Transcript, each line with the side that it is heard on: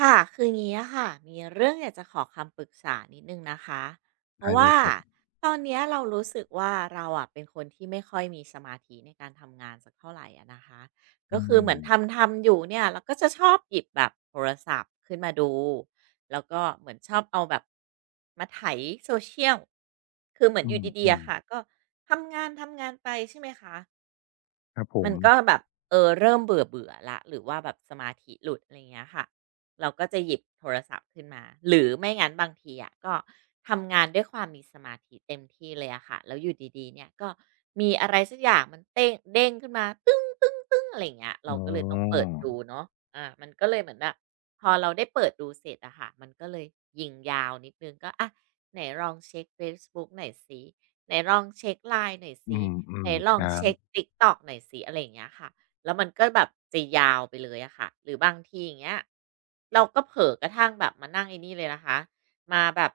right: ค่ะคืองี้อะค่ะมีเรื่องอยากจะขอคำปรึกษานิดนึงนะคะเพ
left: ได้
right: ราะ
left: เล
right: ว่า
left: ยครับ
right: ตอนเนี้ยเรารู้สึกว่าเราอ่ะเป็นคนที่ไม่ค่อยมีสมาธิในการทำงานสักเท่าไหร่อะนะคะก็
left: อื
right: คือเหมื
left: ม
right: อนทำอยู่เนี่ยเราก็จะชอบหยิบแบบโทรศัพท์ขึ้นมาดูแล้วก็เหมือนชอบเอาแบบมาไถโซเชียลคือเหมือน
left: อื
right: อยู่
left: ม
right: ดี
left: อื
right: ๆอะ
left: ม
right: ค่ะก็ทำงานไปใช่ไหมคะ
left: ครับผ
right: มั
left: ม
right: นก็แบบเออเริ่มเบื่อเบื่อละหรือว่าแบบสมาธิหลุดอะไรเงี้ยค่ะเราก็จะหยิบโทรศัพท์ขึ้นมาหรือไม่งั้นบางทีอะก็ทำงานด้วยความมีสมาธิเต็มที่เลยอะค่ะแล้วอยู่ดีๆเนี่ยก็มีอะไรสักอย่างมันเต้งเด้งขึ้นมาอะไรอย่างเงี้ยเรา
left: อ๋
right: ก็เลยต้องเปิ
left: อ
right: ดดูเนาะมันก็เลยเหมือนแบบพอเราได้เปิดดูเสร็จอะค่ะมันก็เลยยิงยาวนิดหนึ่งก็อะไหนลองเช็กเฟซบุ๊กหน่อยสิไหนลองเช็ก LINE หน่อย
left: อื
right: สิ
left: มอื
right: ไหน
left: ม
right: ล
left: ค
right: อง
left: รับ
right: เช็ก TikTok หน่อยสิอะไรอย่างเงี้ยค่ะ แล้วมันก็แบบจะยาวไปเลยอะค่ะหรือบางทีอย่างเงี้ยเราก็เผลอกระทั่งแบบมานั่งไอ้นี่เลยนะคะ มาแบบ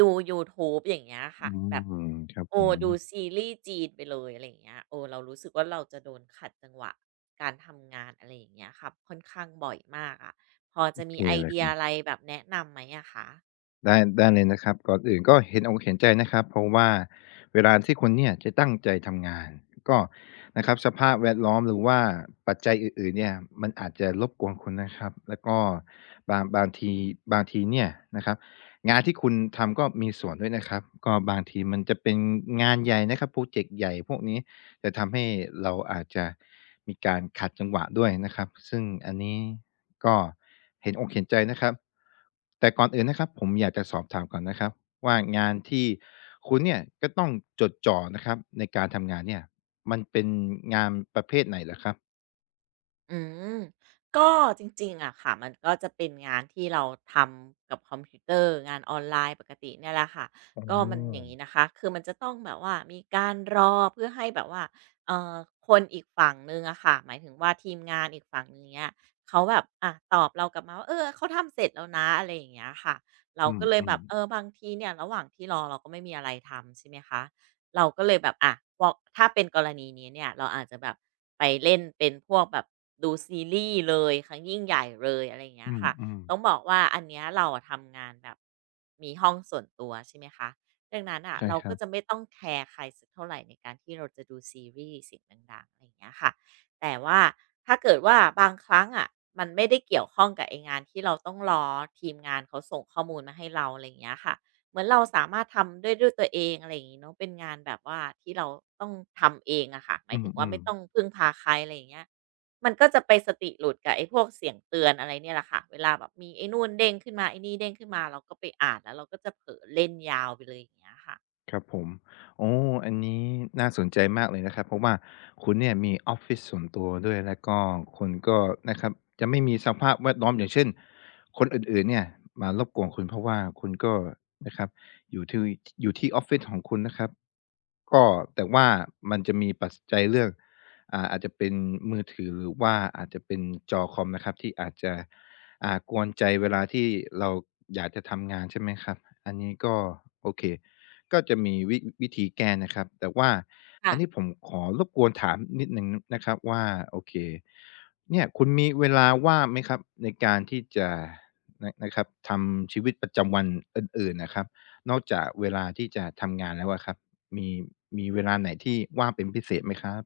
right: ดูยูทูบอย่างเงี้ย
left: อื
right: ค่ะ แบบ
left: มครับผ
right: โอ้
left: ม
right: ดูซีรีส์จีนไปเลยอะไรอย่างเงี้ยโอ้เรารู้สึกว่าเราจะโดนขัดจังหวะการทำงานอะไรอย่างเงี้ยค่ะ ค่อนข้างบ่อยมากอะ พอ
left: โอ
right: จะ
left: เค
right: มีไอ
left: เลย
right: เดี
left: ค
right: ย
left: รั
right: อะไร
left: บ
right: แบบแนะนำไหมอะคะ
left: ได้เลยนะครับ ก่อนอื่นก็เห็นอกเห็นใจนะครับ เพราะว่าเวลาที่คุณเนี่ยจะตั้งใจทำงาน ก็นะครับสภาพแวดล้อมหรือว่าปัจจัยอื่นๆเนี่ยมันอาจจะรบกวนคุณนะครับแล้วก็บางบางทีบางทีเนี่ยนะครับงานที่คุณทำก็มีส่วนด้วยนะครับ ก็บางทีมันจะเป็นงานใหญ่นะครับพรอเจกต์ใหญ่พวกนี้ จะทำให้เราอาจจะมีการขัดจังหวะด้วยนะครับซึ่งอันนี้ก็เห็นอกเห็นใจนะครับแต่ก่อนอื่นนะครับผมอยากจะสอบถามก่อนนะครับว่างานที่คุณเนี่ยก็ต้องจดจ่อนะครับในการทำงานเนี่ยมันเป็นงานประเภทไหนเหรอครับ
right: อืมก็จริงๆอะค่ะมันก็จะเป็นงานที่เราทำกับคอมพิวเตอร์งานออนไลน์ปกติเนี่ยแหละค่ะ
left: อ๋
right: ก็มันอย่าง
left: อ
right: งี้นะคะคือมันจะต้องแบบว่ามีการรอเพื่อให้แบบว่าเอ่อคนอีกฝั่งหนึ่งอะค่ะหมายถึงว่าทีมงานอีกฝั่งหนึงเงี้ยเขาแบบอ่ะตอบเรากลับมาว่าเออเขาทำเสร็จแล้วนะอะไรอย่างเงี้ยค่ะเรา
left: อื
right: ก็เลยแบ
left: ม
right: บเอ
left: ๆ
right: อบางทีเนี่ยระหว่างที่รอเราก็ไม่มีอะไรทำใช่ไหมคะ เราก็เลยแบบอ่ะพวอกถ้าเป็นกรณีนี้เนี่ยเราอาจจะแบบไปเล่นเป็นพวกแบบดูซีรีส์เลยครั้งยิ่งใหญ่เลยอะไรอย่างเงี้
left: อ
right: ยค่ะ
left: ืม
right: ต้
left: ๆ
right: องบอกว่าอันเนี้ยเราอะทำงานแบบมีห้องส่วนตัวใช่ไหมคะดังนั้นอ่ะ
left: ใช่
right: เรา
left: ค
right: ก็
left: รับ
right: จะไม่ต้องแคร์ใครสักเท่าไหรในการที่เราจะดูซีรีส์เสียงดังๆอะไรอย่างเงี้ยค่ะแต่ว่าถ้าเกิดว่าบางครั้งอะมันไม่ได้เกี่ยวข้องกับไอ้งานที่เราต้องรอทีมงานเขาส่งข้อมูลมาให้เราอะไรอย่างเงี้ยค่ะ เหมือนเราสามารถทำด้วยตัวเองอะไรอย่างงี้เนาะเป็นงานแบบว่าที่เราต้องทำเองอะค่ะหมา
left: อื
right: ยถึงว่า
left: ม
right: ไม่ต้อง
left: ๆ
right: พึ่งพาใครอะไรอย่างเงี้ยมันก็จะไปสติหลุดกับไอ้พวกเสียงเตือนอะไรเนี่ยแหละค่ะเวลาแบบมีไอ้นู่นเด้งขึ้นมาไอ้นี่เด้งขึ้นมาเราก็ไปอ่านแล้วเราก็จะเผลอเล่นยาวไปเลยอย่างเงี้ยค่ะ
left: ครับผมโอ้อันนี้น่าสนใจมากเลยนะครับเพราะว่าคุณเนี่ยมีออฟฟิศส่วนตัวด้วยแล้วก็คุณก็นะครับจะไม่มีสภาพแวดล้อมอย่างเช่นคนอื่นๆเนี่ยมารบกวนคุณเพราะว่าคุณก็นะครับอยู่ที่อยู่ที่ออฟฟิศของคุณนะครับก็แต่ว่ามันจะมีปัจจัยเรื่องอาจจะเป็นมือถือหรือว่าอาจจะเป็นจอคอมนะครับที่อาจจะกวนใจเวลาที่เราอยากจะทำงานใช่ไหมครับอันนี้ก็โอเค ก็จะมีวิธีแก้นะครับแต่ว่าอั
right: ค่ะ
left: นนี้ผมขอรบกวนถามนิดหนึ่งนะครับว่าโอเคเนี่ยคุณมีเวลาว่างไหมครับในการที่จะนะครับทำชีวิตประจำวันอื่นๆนะครับนอกจากเวลาที่จะทำงานแล้วอะครับมีมีเวลาไหนที่ว่างเป็นพิเศษไหมครับ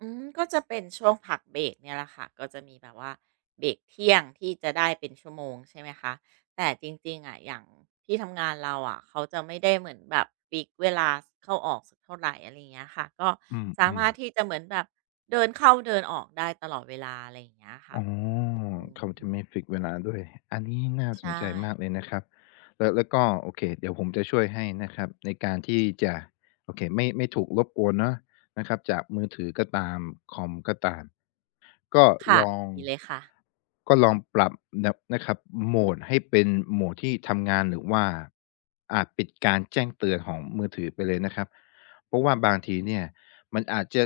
right: อืมก็จะเป็นช่วงพักเบรกเนี่ยแหละค่ะก็จะมีแบบว่าเบรกเที่ยงที่จะได้เป็นชั่วโมงใช่ไหมคะแต่จริงๆอ่ะอย่างที่ทำงานเราอ่ะเขาจะไม่ได้เหมือนแบบฟิก์เวลาเข้าออกสักเท่าไหรอะไรอย่างเงี้ยค่ะก็
left: อืม
right: สา
left: อืม
right: มารถที่จะเหมือนแบบเดินเข้าเดินออกได้ตลอดเวลาอะไรอย่างเงี้ยค่ะ
left: อ๋อ
right: อืม
left: เขาจะไม่ฟิกซ์เวลาด้วยอันนี้น่า
right: ใช
left: สนใจ
right: ่
left: มากเลยนะครับแล้วแล้วก็โอเคเดี๋ยวผมจะช่วยให้นะครับในการที่จะโอเคไม่ถูกรบกวนเนาะนะครับจากมือถือก็ตามคอมก็ตาม ก็ล
right: ค่ะ
left: อง
right: ดีเลยค่ะ
left: ก็ลองปรับนะครับโหมดให้เป็นโหมดที่ทำงานหรือว่าปิดการแจ้งเตือนของมือถือไปเลยนะครับเพราะว่าบางทีเนี่ยมันอาจจะ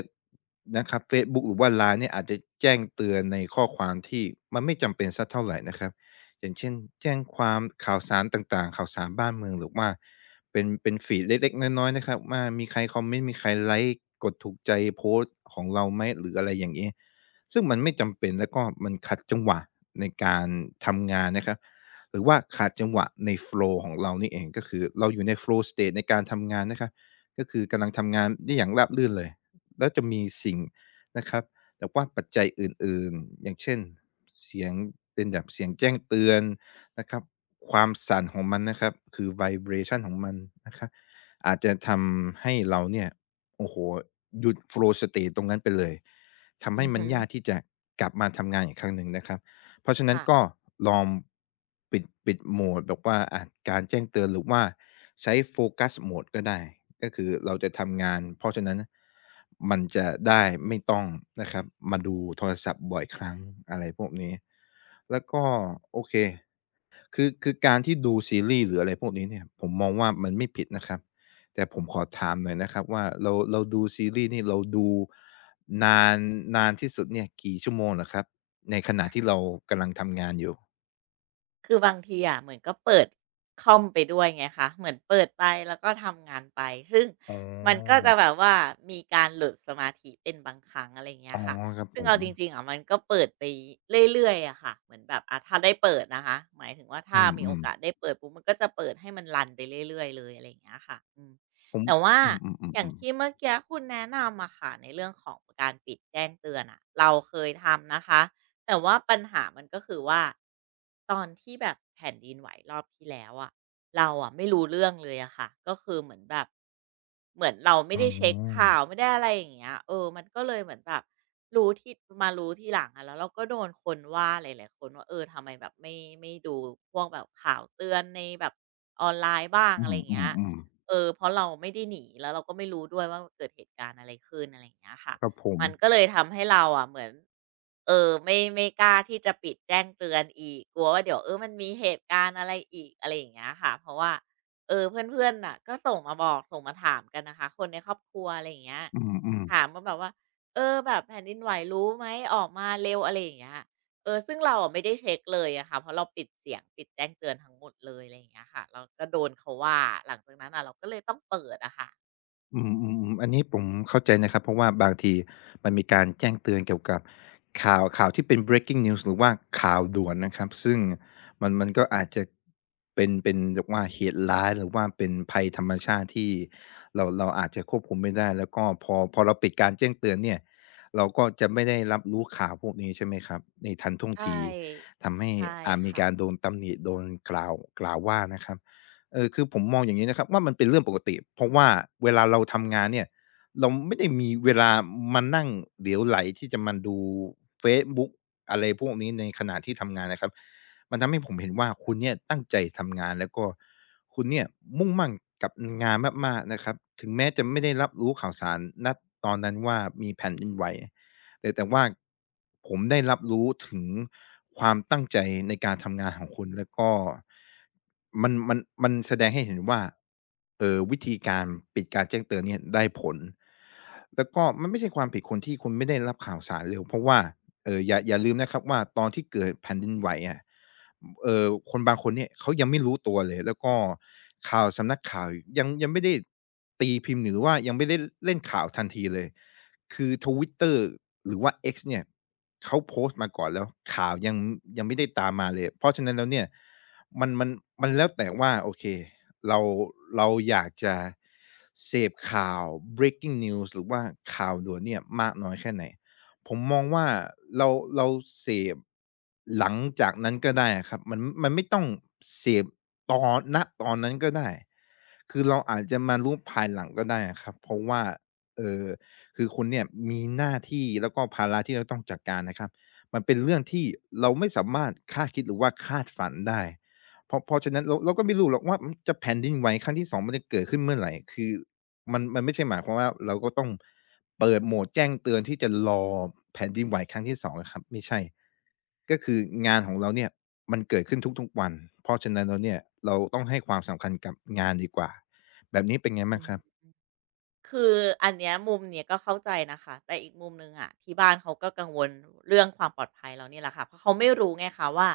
left: นะครับเฟซบุ๊กหรือว่า LINE เนี่ยอาจจะแจ้งเตือนในข้อความที่มันไม่จำเป็นสักเท่าไรนะครับอย่างเช่นแจ้งความข่าวสารต่างๆข่าวสารบ้านเมืองหรือว่าเป็นฟีดเล็กๆน้อยๆนะครับว่ามีใครคอมเมนต์มีใครไลก์กดถูกใจโพสต์ของเราไหมหรืออะไรอย่างงี้ ซึ่งมันไม่จำเป็นแล้วก็มันขัดจังหวะในการทำงานนะครับหรือว่าขาดจังหวะในโฟล w ์ของเรานี่เองก็คือเราอยู่ในโฟล w ์ state ในการทำงานนะครับก็คือกำลังทำงานได้อย่างราบรื่นเลยแล้วจะมีสิ่งนะครับแต่ว่าปัจจัยอื่นๆอย่างเช่นเสียงเป็นแบบเสียงแจ้งเตือนนะครับความสั่นของมันนะครับคือ vibration ของมันนะครับอาจจะทำให้เราเนี่ยโอ้โฮหยุดโฟล w ์ state ตรงนั้นไปเลย ทำ
right: อื
left: ให้
right: อ
left: มัน
right: ฮึ
left: ยากที่จะกลับมาทำงานอีกครั้งหนึ่งนะครับ เพราะฉะนั้น
right: ค่ะ
left: ก็ลองปิดโหมดแบบว่าอะการแจ้งเตือนหรือว่าใช้ focus mode กสโหมดก็ได้ ก็คือเราจะทำงานเพราะฉะนั้นมันจะได้ไม่ต้องนะครับมาดูโทรศัพท์บ่อยครั้งอะไรพวกนี้ แล้วก็โอเค คือการที่ดูซีรีส์หรืออะไรพวกนี้เนี่ยผมมองว่ามันไม่ผิดนะครับแต่ผมขอถามหน่อยนะครับว่าเราดูซีรีส์นี่เราดูนานนานที่สุดเนี่ยกี่ชั่วโมงเหรอครับในขณะที่เรากำลังทำงานอยู่
right: คือบางทีอะเหมือนก็เปิดคอมไปด้วยไงคะเหมือนเปิดไปแล้วก็ทำงานไปซึ่ง
left: อ๋
right: มันก็
left: อ
right: จะแบบว่ามีการหลุดสมาธิเป็นบางครั้งอะไรอย่างเงี้
left: อ๋
right: ย
left: อ
right: ค่ะ
left: ครับผ
right: ซึ่ง
left: ม
right: เอาจริงๆอะมันก็เปิดไปเรื่อยๆอะค่ะเหมือนแบบอ่ะถ้าได้เปิดนะคะหมายถึงว่า
left: อื
right: ถ้ามีโอ
left: ม
right: กาสได้เปิดปุ๊บมันก็จะเปิดให้มันรันไปเรื่อยๆเลยอะไรอย่างเงี้ยค่ะอืม
left: ๆผม
right: แต่ว่า
left: อื
right: อย่าง
left: มๆๆ
right: ที่
left: ๆ
right: เมื่อกี้คุณแนะนำมาค่ะในเรื่องของการปิดแจ้งเตือนอะเราเคยทำนะคะ แต่ว่าปัญหามันก็คือว่าตอนที่แบบแผ่นดินไหวรอบที่แล้วอะเราอะไม่รู้เรื่องเลยอะค่ะก็คือเหมือนแบบเหมือนเราไม่
left: อ๋
right: ได้เช็ค
left: อ
right: ข่าวไม่ได้อะไรอย่างเงี้ยมันก็เลยเหมือนแบบรู้ที่มารู้ทีหลังอะแล้วเราก็โดนคนว่าหลายๆคนว่าทำไมแบบไม่ดูพวกแบบข่าวเตือนในแบบออนไลน์บ้าง
left: อื
right: อะไรอย่างเงี้ย
left: มๆๆ
right: เพราะเราไม่ได้หนีแล้วเราก็ไม่รู้ด้วยว่าเกิดเหตุการณ์อะไรขึ้นอะไรอย่างเงี้ยค่ะ
left: ครับผม
right: มันก็เลยทำให้เราอะเหมือนไม่กล้าที่จะปิดแจ้งเตือนอีกกลัวว่าเดี๋ยวมันมีเหตุการณ์อะไรอีกอะไรอย่างเงี้ยค่ะเพราะว่าเพื่อนๆน่ะก็ส่งมาบอกส่งมาถามกันนะคะคนในครอบครัวอะไรอย่างเงี้ย
left: อืม
right: ถามมาแบบว่าแบบแผ่นดินไหวรู้ไหมออกมาเร็วอะไรอย่างเงี้ยซึ่งเราอะไม่ได้เช็คเลยอะค่ะเพราะเราปิดเสียงปิดแจ้งเตือนทั้งหมดเลยอะไรอย่างเงี้ยค่ะเราก็โดนเขาว่าหลังจากนั้นอ่ะเราก็เลยต้องเปิดอะค่ะ
left: อืมอืมอมอันนี้ผมเข้าใจนะครับเพราะว่าบางทีมันมีการแจ้งเตือนเกี่ยวกับข่าวที่เป็น breaking news หรือว่าข่าวด่วนนะครับซึ่งมันก็อาจจะเป็นแบบว่าเหตุร้ายหรือว่าเป็นภัยธรรมชาติที่เราอาจจะควบคุมไม่ได้แล้วก็พอเราปิดการแจ้งเตือนเนี่ยเราก็จะไม่ได้รับรู้ข่าวพวกนี้ใช่ไหมครับในทันท่วง
right: ใช่
left: ทีทำให้
right: ใช่
left: อาจมี
right: ค่ะ
left: การโดนตำหนิโดนกล่าวกล่าวว่านะครับ คือผมมองอย่างนี้นะครับว่ามันเป็นเรื่องปกติเพราะว่าเวลาเราทำงานเนี่ยเราไม่ได้มีเวลามานั่งเหลวไหลที่จะมาดูเฟซบุ๊กอะไรพวกนี้ในขณะที่ทำงานนะครับมันทำให้ผมเห็นว่าคุณเนี่ยตั้งใจทำงานแล้วก็คุณเนี่ยมุ่งมั่นกับงานมากๆนะครับถึงแม้จะไม่ได้รับรู้ข่าวสารณตอนนั้นว่ามีแผ่นดินไหว แต่ว่าผมได้รับรู้ถึงความตั้งใจในการทำงานของคุณแล้วก็มันแสดงให้เห็นว่าวิธีการปิดการแจ้งเตือนเนี่ยได้ผลแล้วก็มันไม่ใช่ความผิดคนที่คุณไม่ได้รับข่าวสารเร็วเพราะว่าอย่าลืมนะครับว่าตอนที่เกิดแผ่นดินไหวอะคนบางคนเนี่ยเขายังไม่รู้ตัวเลยแล้วก็ข่าวสำนักข่าวยังไม่ได้ตีพิมพ์หรือว่ายังไม่ได้เล่นข่าวทันทีเลย คือ Twitter หรือว่า X เนี่ยเขาโพสต์มาก่อนแล้วข่าวยังยังไม่ได้ตามมาเลยเพราะฉะนั้นแล้วเนี่ยมันมันมันแล้วแต่ว่าโอเคเราเราอยากจะเสพข่าว breaking news หรือว่าข่าวด่วนเนี่ยมากน้อยแค่ไหนผมมองว่าเราเราเสพหลังจากนั้นก็ได้อะครับมันไม่ต้องเสพตอนณตอนนั้นก็ได้คือเราอาจจะมารู้ภายหลังก็ได้อะครับเพราะว่าเอ่อ คือคุณเนี่ยมีหน้าที่แล้วก็ภาระที่เราต้องจัดการนะครับมันเป็นเรื่องที่เราไม่สามารถคาดคิดหรือว่าคาดฝันได้เพราะฉะนั้นเราก็ไม่รู้หรอกว่ามันจะแผ่นดินไหวครั้งที่2มันจะเกิดขึ้นเมื่อไหร่คือมันไม่ใช่หมายความว่าเราก็ต้องเปิดโหมดแจ้งเตือนที่จะรอแผ่นดินไหวครั้งที่2องนะครับไม่ใช่ก็คืองานของเราเนี่ยมันเกิดขึ้นทุกๆวันเพราะฉะนั้นเราเนี่ยเราต้องให้ความสำคัญกับงานดีกว่าแบบนี้เป็นไง
right: อื
left: บ้างค
right: ม
left: รับ
right: คืออันเนี้ยมุมเนี้ยก็เข้าใจนะคะแต่อีกมุมหนึ่งอะที่บ้านเขาก็กังวลเรื่องความปลอดภัยเราเนี่ยแหละค่ะเพราะเขาไม่รู้ไงคะว่า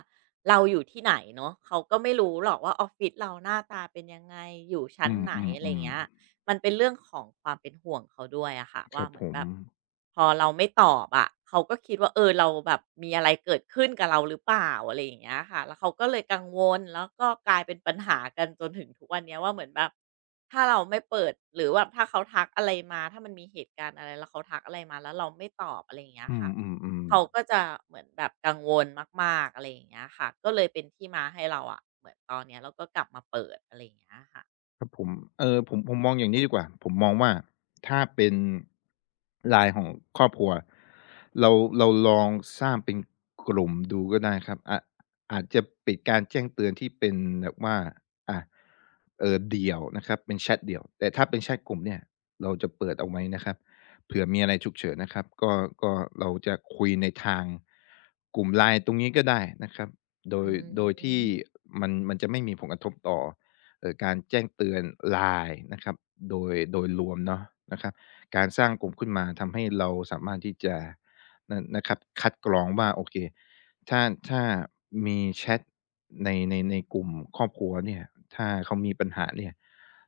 right: เราอยู่ที่ไหนเนาะเขาก็ไม่รู้หรอกว่าออฟฟิศเราหน้าตาเป็นยังไงอยู่ชั้น
left: อืม
right: ไหน
left: อืม
right: อะไร
left: อืม
right: เงี้ย มันเป็นเรื่องของความเป็นห่วงเขาด้วยอะค่ะ
left: ค
right: ว่า
left: รับ
right: เหมื
left: ผ
right: อน
left: ม
right: แบบพอเราไม่ตอบอะเขาก็คิดว่าเราแบบมีอะไรเกิดขึ้นกับเราหรือเปล่าอะไรอย่างเงี้ยค่ะแล้วเขาก็เลยกังวลแล้วก็กลายเป็นปัญหากันจนถึงทุกวันเนี้ยว่าเหมือนแบบถ้าเราไม่เปิดหรือว่าถ้าเขาทักอะไรมาถ้ามันมีเหตุการณ์อะไรแล้วเขาทักอะไรมาแล้วเราไม่ตอบอะไรอย่างเงี้ย
left: อื
right: ค่ะเขา
left: ม
right: ก็จะเหมือนแบบกังวลมากๆอะไรอย่างเงี้ยค่ะก็เลยเป็นที่มาให้เราอะเหมือนตอนเนี้ยเราก็กลับมาเปิดอะไรอย่างเงี้ยค่ะ
left: ๆๆครับผมผมมองอย่างนี้ดีกว่าผมมองว่าถ้าเป็นไลน์ของครอบครัวเราเราลองสร้างเป็นกลุ่มดูก็ได้ครับอาจจะปิดการแจ้งเตือนที่เป็นแบบว่าอ่าเดี่ยวนะครับเป็นแชตเดี่ยวแต่ถ้าเป็นแชตกลุ่มเนี่ยเราจะเปิดเอาไว้นะครับเผื่อมีอะไรฉุกเฉินนะครับก็เราจะคุยในทางกลุ่มไลน์ตรงนี้ก็ได้นะครับโด
right: อื
left: ยโดยที่
right: ม
left: มันจะไม่มีผลกระทบต่อ การแจ้งเตือน LINE นะครับโดยรวมเนาะนะครับการสร้างกลุ่มขึ้นมาทำให้เราสามารถที่จะนะครับคัดกรองว่าโอเคถ้าถ้ามีแชตในกลุ่มครอบครัวเนี่ยถ้าเขามีปัญหาเนี่ย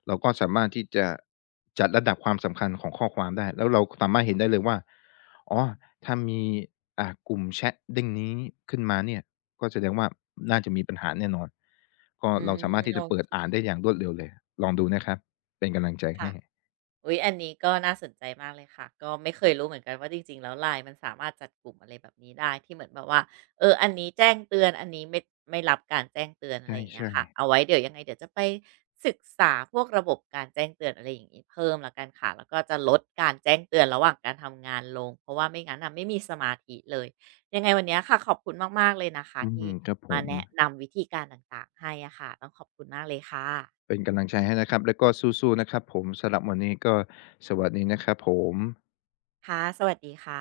left: เราก็สามารถที่จะจัดระดับความสำคัญของข้อความได้แล้วเราสามารถเห็นได้เลยว่าอ๋อถ้ามีกลุ่มแชตเด้งนี้ขึ้นมาเนี่ย ก็แสดงว่าน่าจะมีปัญหาแน่นอนก็
right: อื
left: เรา
right: ม
left: สามารถที่
right: โอ
left: จะเปิ
right: เค
left: ดอ่านได้อย่างรวดเร็วเลยลองดูนะครับเป็นกำลังใจ
right: ค่ะ
left: ให้
right: อุ๊ยอันนี้ก็น่าสนใจมากเลยค่ะก็ไม่เคยรู้เหมือนกันว่าจริงๆแล้ว LINE มันสามารถจัดกลุ่มอะไรแบบนี้ได้ที่เหมือนแบบว่าอันนี้แจ้งเตือนอันนี้ไม่รับการแจ้งเตือน
left: ใ
right: อะไรอย่างเงี้
left: ช่
right: ยค่ะเอาไว้เดี๋ยวยังไงเดี๋ยวจะไปศึกษาพวกระบบการแจ้งเตือนอะไรอย่างงี้เพิ่มแล้วกันค่ะแล้วก็จะลดการแจ้งเตือนระหว่างการทำงานลงเพราะว่าไม่งั้นน่ะไม่มีสมาธิเลยยังไงวันเนี้ยค่ะขอบคุณมากๆเลยนะ
left: ๆ
right: คะ
left: อื
right: ที่
left: มครับผ
right: มา
left: ม
right: แนะนำวิธีการต่างๆให้อะค่ะต้องขอบคุณมากเลยค่ะ
left: เป็นกำลังใจให้นะครับแล้วก็สู้ๆนะครับผมสำหรับวันนี้ก็สวัสดีนะครับผม
right: ค่ะสวัสดีค่ะ